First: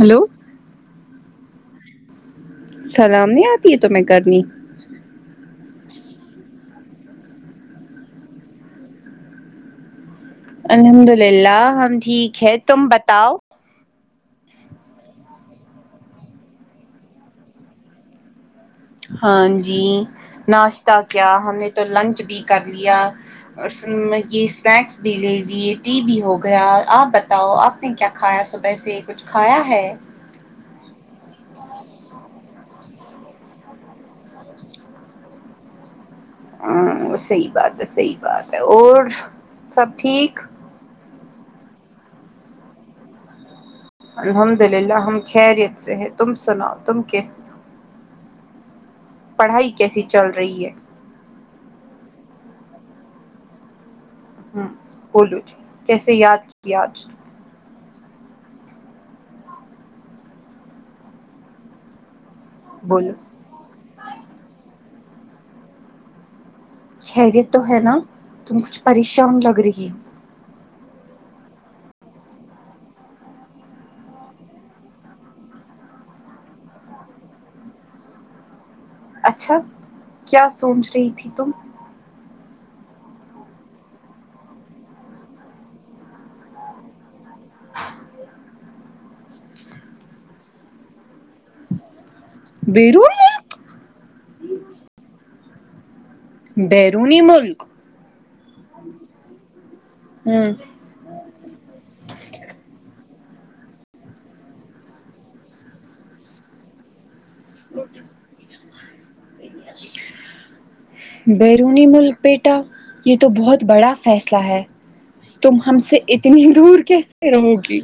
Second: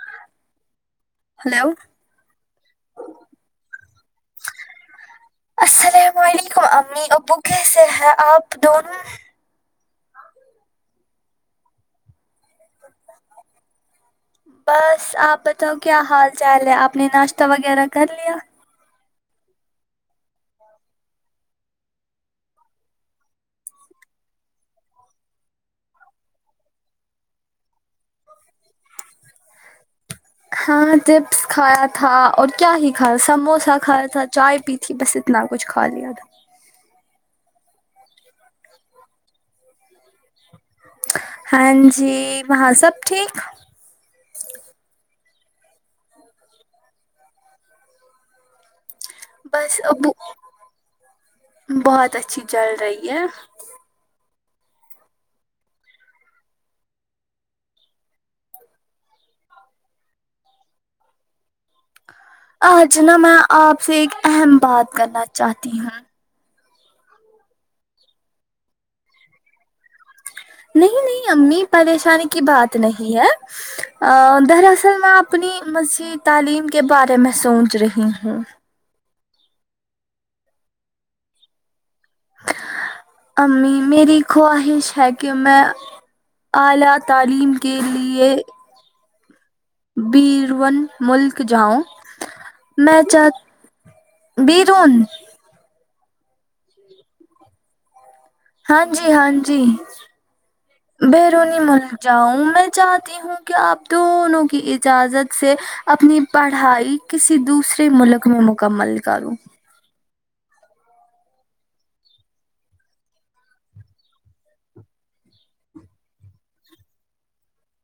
hello hello سلام نہیں آتی ہے تو میں کرنی السلام علیکم امی ابو کیسے ہیں آپ دونوں الحمد للہ ہم ٹھیک ہے تم بتاؤ بس آپ بتاؤ کیا حال چال ہے آپ نے ناشتہ وغیرہ کر لیا ہاں جی ناشتہ کیا ہم نے تو لنچ بھی کر لیا اور یے اسنیکس بھی لے لیے ٹی بھی ہو گیا آپ بتاؤ آپ نہیں کیا کھایا صبح سے کچھ کھایا ہے ہاں چپس کھایا تھا اور کیا ہی کھایا سموسا کھایا تھا چائے پی کی بس اتنا کچھ کھا لیا تھا ہاں صحی بات صحی بات ہے اور سب ٹھیک ہاں جی وہاں سب ٹھیک الحمد للہ ہم خیریت سے ہیں تم سناؤ تم کیسے پڑھائی بس کیسی ابو چل رہی ہے بہت اچھی چل رہی ہے ہ بولو جی کیسے یاد کیا آج آج بولو نا میں آپ سے ایک اہم بات کرنا چاہتی ہوں خیریت تو ہے نا تم کچھ پریشان لگ رہی نہیں نہیں امی پریشانی کی بات نہیں ہے ا دراصل میں اپنی مزید تعلیم کے بارے میں سوچ رہی ہوں اچھا کیا سوچ رہی تھی تم امی میری خواہش ہے کہ میں اعلی تعلیم کے لیے بیرون ملک جاؤ میں بیرون چاہ ملک بیرون بیرونی ملک ہاں جی ہاں جی ہوں بیرونی ملک جاؤں میں چاہتی ہوں کہ آپ دونوں کی اجازت سے اپنی پڑھائی کسی دوسرے ملک میں مکمل کروں بیرونی ملک بیٹا یہ تو بہت بڑا فیصلہ ہے تم ہم سے اتنی دور کیسے رہو گی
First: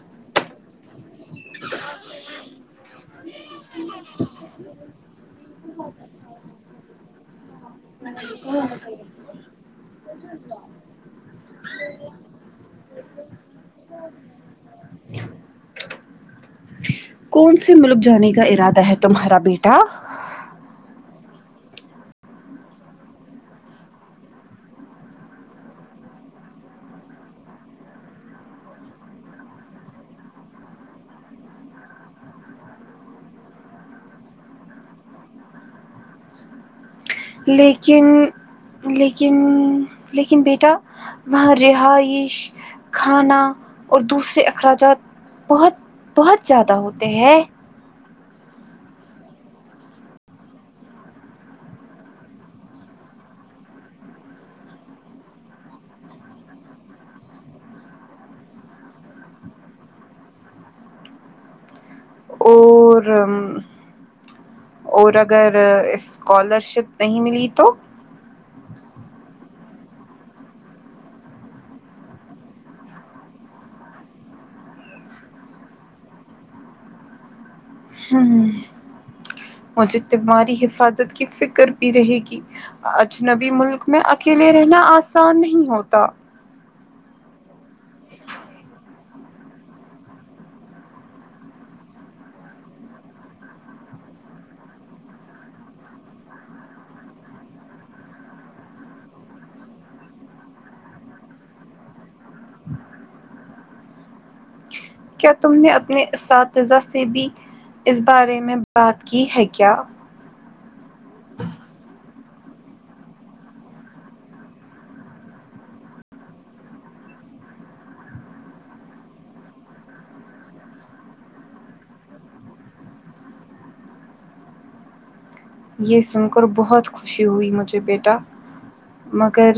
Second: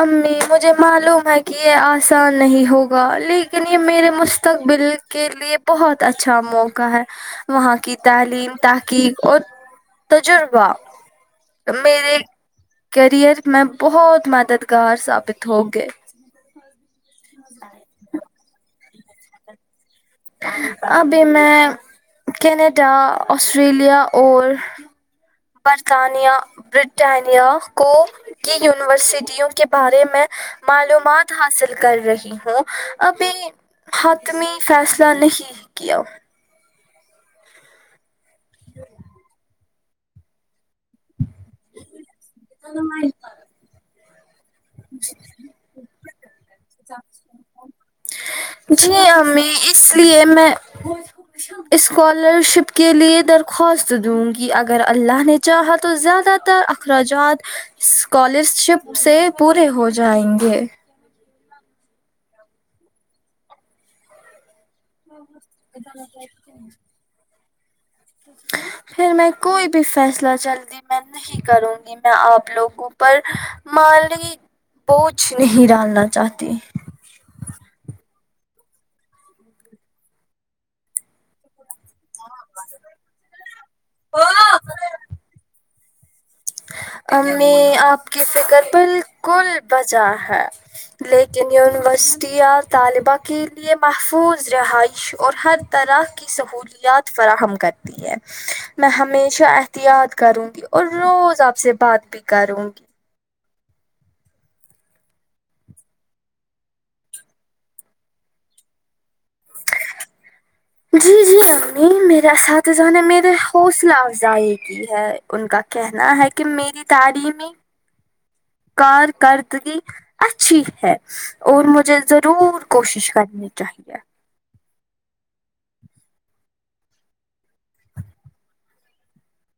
امی مجھے معلوم ہے کہ یہ آسان نہیں ہوگا لیکن یے میرے مستقبل کے لیے بہت اچھا موقع ہے وہاں کی تعلیم تحقیق اور تجربہ میرے کریئر میں بہت مددگار ثابت ہو گئے کون سے ملک جانے کا ارادہ ہے تمہارا بیٹا ابھی میں کینیڈا آسٹریلیا اور برطانیہ بریٹانیہ کو کی یونیورسٹیوں کے بارے میں معلومات حاصل کر رہی ہوں ابھی حتمی فیصلہ نہیں کیا لیکن لیکن لیکن بیٹا وہاں رہائش کھانا اور دوسرے اخراجات بہت بہت زیادہ ہوتے ہیں جی امی اس لیے میں اسکالر شپ کے لیے درخواست دوں گی اگر اللہ نے چاہا تو زیادہ تر اخراجات اسکالرشپ سے پورے ہو جائیں گے ج اور اور اگر اسکالرشپ نہیں ملی تو پھر میں کوئی بھی فیصلہ چل گ میں نہیں کروں گی میں آپ لوگوں پر مالی پوچھ نہیں ڈالنا چاہتی مجھے تمہاری حفاظت کی فکر رہے گی اجنبی ملک میں اکیلے رہنا آسان نہیں ہوتا امی آپ کی فکر بالکل بجا ہے لیکن یونیورسٹں طالبہ کے لیے محفوظ رہائش اور حر طرح کی سہولیات فراہم کریں میں ہمیشہ احتیاط کروں گی اور روز آپ سے بات بھی کروں گی کیا تم نے اپنے اساتذہ سے بھی اس بارے میں بات کی ہے کیا جی جی امی میرا اساتذہ نے میرے حوصلہ افزائی کی ہے ان کا کہنا ہے کہ میری تاریم کارکردگی اچھی ہے اور مجھے ضرور کوشش کرنی چاہیے یہ سن کر بہت خوشی ہوئی مجھے بیٹا مگر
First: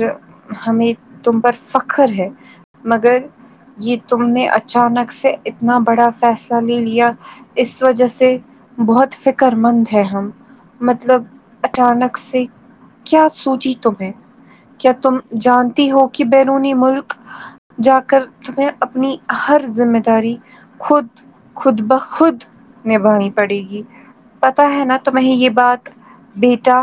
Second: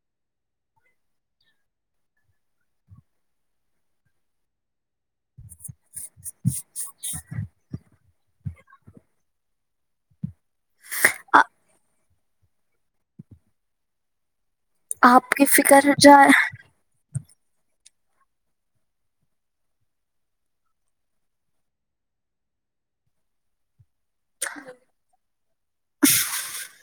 ہمیں تم پر فخر ہے مگر یہ تم نے اچانک سے اتنا بڑا فیصلہ لے لیا اس وجہ سے بہت فکر مند ہے ہم مطلب آ- اچانک سے کیا سوچی تم نے کیا تم آپ کی فکر جانتی ہو جا کہ بیرونی ملک جا کر تمیں اپنی ہر ذمہ داری خود خود بخود نبھانی پڑے گی پتا ہے نا تو میں یہ بات بیٹا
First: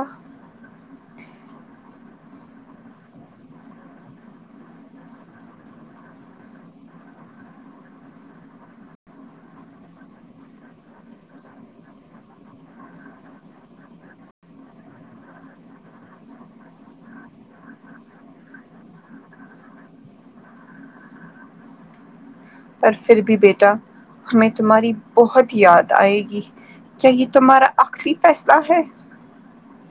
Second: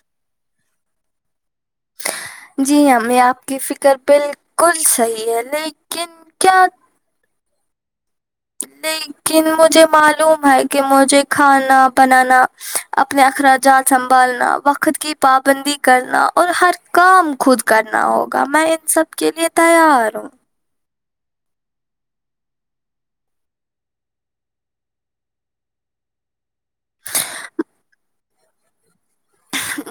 جی ہمیں آپ کی فکر بالکل صحیح ہے لیکن کیا لیکن مجھے معلوم ہے کہ مجھے کھانا بنانا اپنے اخراجات سنبھالنا وقت کی پابندی کرنا اور ہر کام خود کرنا ہوگا میں ان سب کے لیے تیار ہوں پر پھر بھی بیٹا ہمیں تمہاری بہت یاد آئے گی کیا یہ تمہارا آخری فیصلہ ہے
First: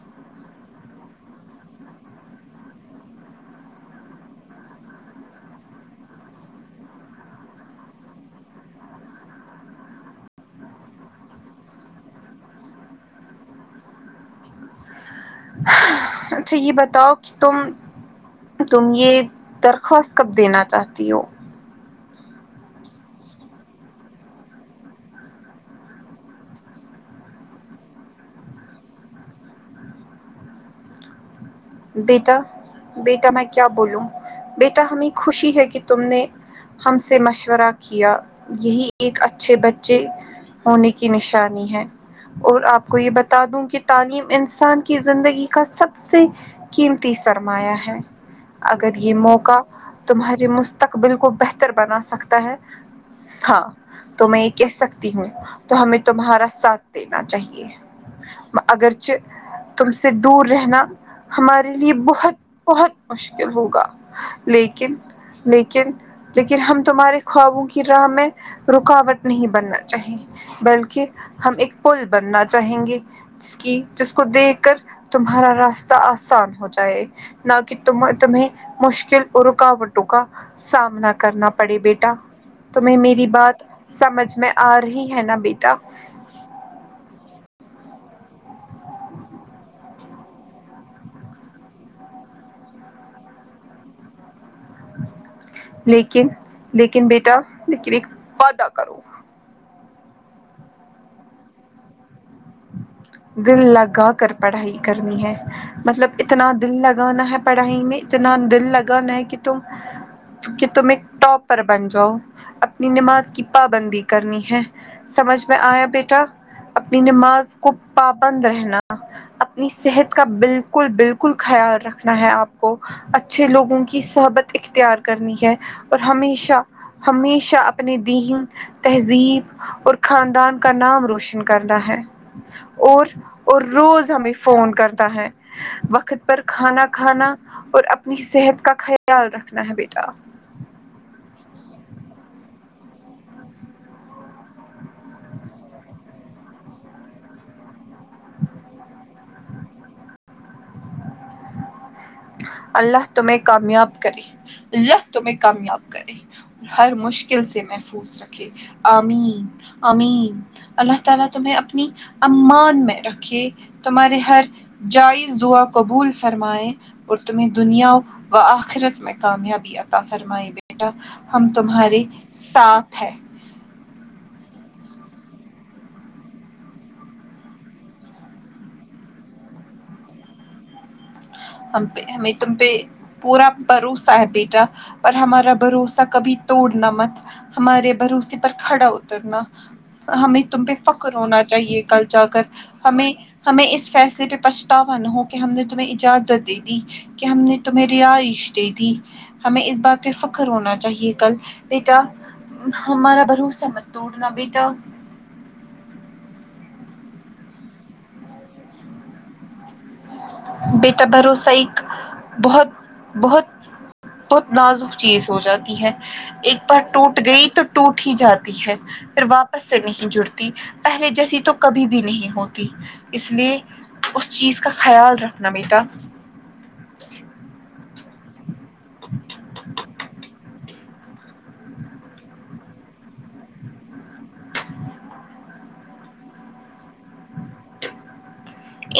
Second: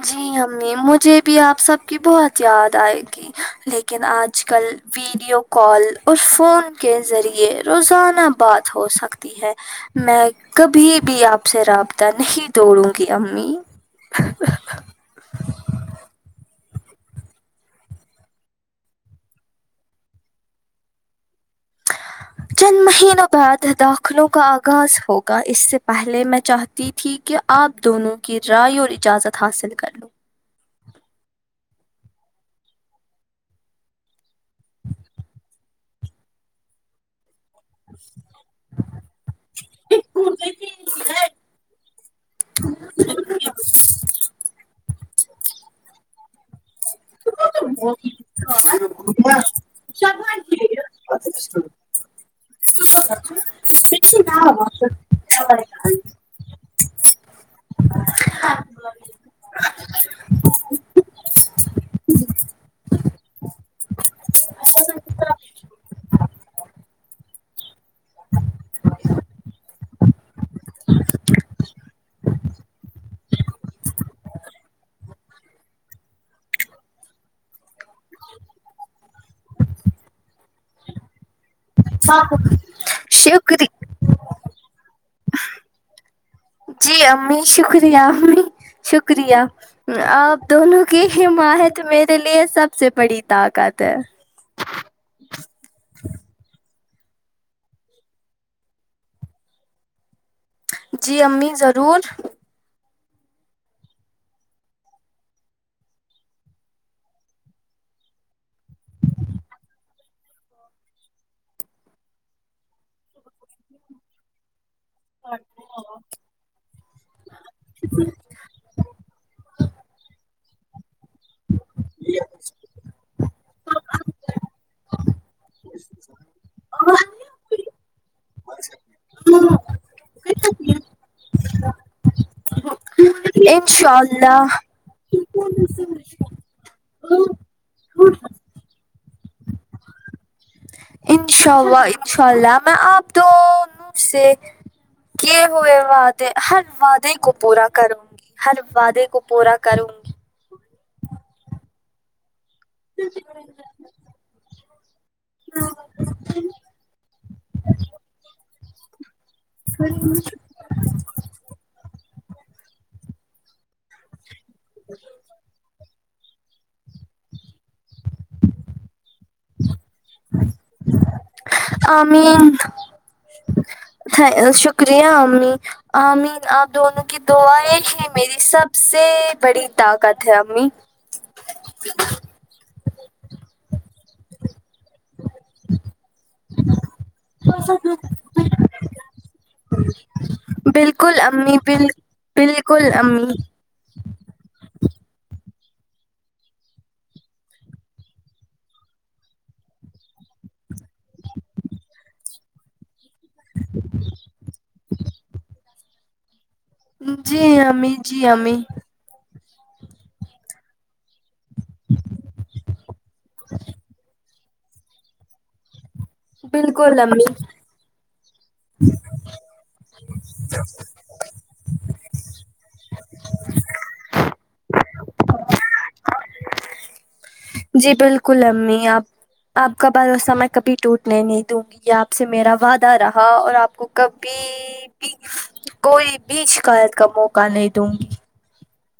جی امی مجھے بھی آپ سب کی بہت یاد آئے گی لیکن آج کل ویڈیو کال اور فون کے ذریعے روزانہ بات ہو سکتی ہے میں کبھی بھی آپ سے رابطہ نہیں دوڑوں گی امی اچھا یہ بتاؤ کہ تم تم یہ درخواست کب دینا چاہتی ہو چند مہینوں بعد داخلوں کا آغاز ہوگا اس سے پہلے میں چاہ تی تھی کہ آپ دونوں کی رائے اور اجازت حاصل کر لو بیٹا بیٹا میں کیا بولوں بیٹا ہمیں خوشی ہے کہ تم نے ہم سے مشورہ کیا یہی ایک اچھے بچے ہونے کی نشانی ہے اور آپ کو یہ بتا دوں کہ تعلیم انسان کی زندگی کا سب سے قیمتی سرمایہ ہے اگر یہ موقع تمہارے مستقبل کو بہتر بنا سکتا ہے ہاں تو میں یہ کہہ سکتی ہوں تو ہمیں تمہارا ساتھ دینا چاہیے اگرچہ تم سے دور رہنا ہمارے لیے بہت بہت مشکل ہوگا لیکن لیکن لیکن ہم تمہارے خوابوں کی راہ میں رکاوٹ نہیں بننا چاہیے بلکہ ہم ایک پل بننا چاہیں گے جس کی جس کو دیکھ کر تمہارا راستہ آسان ہو جائے نہ کہ تو تمہیں مشکل اور رکاوٹوں کا سامنا کرنا پڑے بیٹا تمہیں میری بات شکری سمجھ میں آ رہی ہے نا بیٹا جی امی شکریہ امی شکریہ اپ دونوں کی حمایت میرے لیے سب سے بڑی طاقت ہے لیکن لیکن بیٹا لیکن ایک وعدہ کرو جی امی ضرور دل لگا کر پڑھائی کرنی ہے مطلب اتنا دل لگانا ہے پڑھائی میں اتنا دل لگانا ہے کہ تم کہ تم ایک ٹاپر بن جاؤ اپنی نماز کی پابندی کرنی ہے سمجھ میں آیا بیٹا اپنی نماز کو پابند رہنا اپنی صحت کا بالکل بالکل بالکل خیال رکھنا ہے آپ کو اچھا اچھے لوگوں کی سحبت اختیار کرنی ہے اور ہمیشہ ہمیشہ اپنے دین تہذیب اور خاندان کا نام روشن کرنا ہے اور اور انشاء روز ہمیں اللہ فون کرتا ہے وقت پر کھانا کھانا اور اپنی صحت کا خیال رکھنا ہے بیٹا انشاء اللہ انشاء اللہ میں آپ دونوں سے سے کی ہوئے واد ہر وعدے کو پورا کروں گی ہر وعدے کو پورا کروں گی اللہ تمہیں کامیاب کرے ال تمہے کامیاب کرے ہر مشکل سے محفوظ رکھے آمین امین اللہ تعالی تمہیں اپنی امان میں رکھے تمہارے ہر جائز دعا قبول فرمائےیں اور تمہیں دنیاؤ و آخرت میں کامیابی آت فرمائی بیٹا ہم تمہارے آمین ساتھ ہے شکریہ امی آ مین آپ دونوں کی دعیں ہیں میری سب سے بڑی طاقت ہے امی ہم پہ ہمیں تم پہ پورا بھروسہ ہے بیٹا پر ہمارا بھروسہ کبھی توڑنا مت ہمارے بھروسے پر کھڑا اترنا ہمیں تم پہ فخر بالکل ہونا امی چاہیے بال کل جا کر بالکل ہمیں امی ہمیں اس فیصلے پہ پچ تاوا نہ ہو کہ ہم نے تمہیں اجازت دے دی کہ ہم نے تمہیں رہائش دے دی ہمیں اس بات پہ فخر ہونا چاہیے کل بیٹا ہمارا بھروسا مت ٹوڈھنا بیٹا جی امی جی امی بیٹا بھروسہ ایک بہت بہت بہت نازک چیز ہو جاتی ہے ایک بار بالکل ٹوٹ امی گئی تو ٹوٹ ہی جاتی ہے پھر واپس سے نہیں جڑتی پہلے جیسی تو کبھی بھی نہیں ہوتی اس لیے اس چیز کا خیال رکھنا بیٹا جی بالکل امی آپ آپ کا بھروسا میں کبھی ٹوٹنے نہیں دوں گی یہ آپ سے میرا وعدہ رہا اور آپ کو کبھی کوئی بھی شکایت کا موقع نہیں دونگی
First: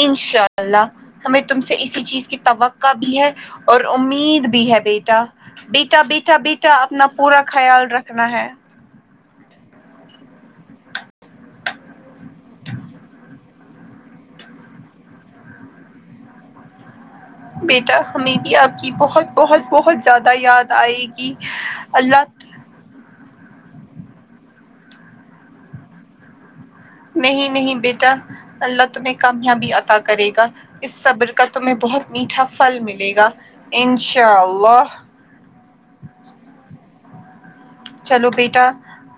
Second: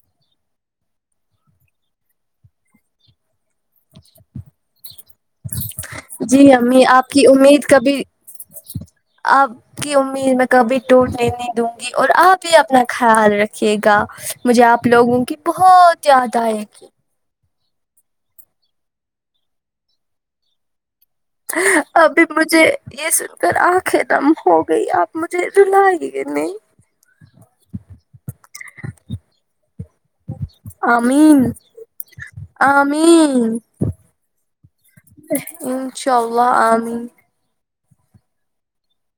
انشاء اللہ ہمیں تم سے اسی چیز کی توقع بھی ہے اور امید بھی ہے بیٹا بیٹا بیٹا جی بیٹا امی اپنا آپ کی پورا امید خیال کبھی رکھنا ہے آپ کی امید میں کبھی ٹوٹنے نہیں دوں گی اور آپ ہی اپنا خیال رکھ رکھ گا مجھے آپ لوگوں کی بہت یاد آئے گی بیٹا ہمیں بھی آپ کی بہت بہت بہت زیادہ یاد آئے گی ابھی اللہ مجھے یہ سن کر آنکھیں دم ہو گئی آپ مجھے دلائی گے نہیں نہیں نہیں بیٹا اللہ تمہیں کامیابی عطا کرے گا اس صبر آمین کا تمہیں بہت میٹھا پھل ملے گا آمین انشاء اللہ انشاء اللہ امین چلو بیٹا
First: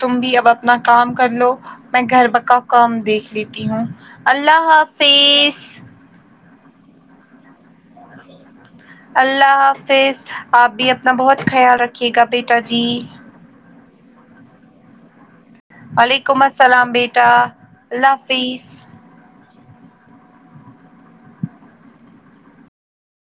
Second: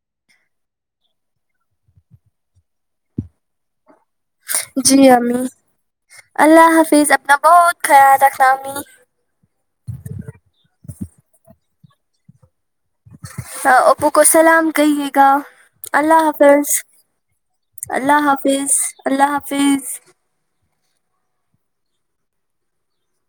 تم بھی اب اپنا کام کر لو میں گھر کا کام دیکھ لیتی ہوں اللہ جی امی حافظ اللہ حافظ اپنا بہت خیال رکھنا امی اللہ حافظ آپ بھی اپنا بہت خیال رکھیے گا بیٹا جی اوپو کو سلام کہیے گا اللہ وعلیکم حافظ السلام بیٹا اللہ حافظ اللہ حافظ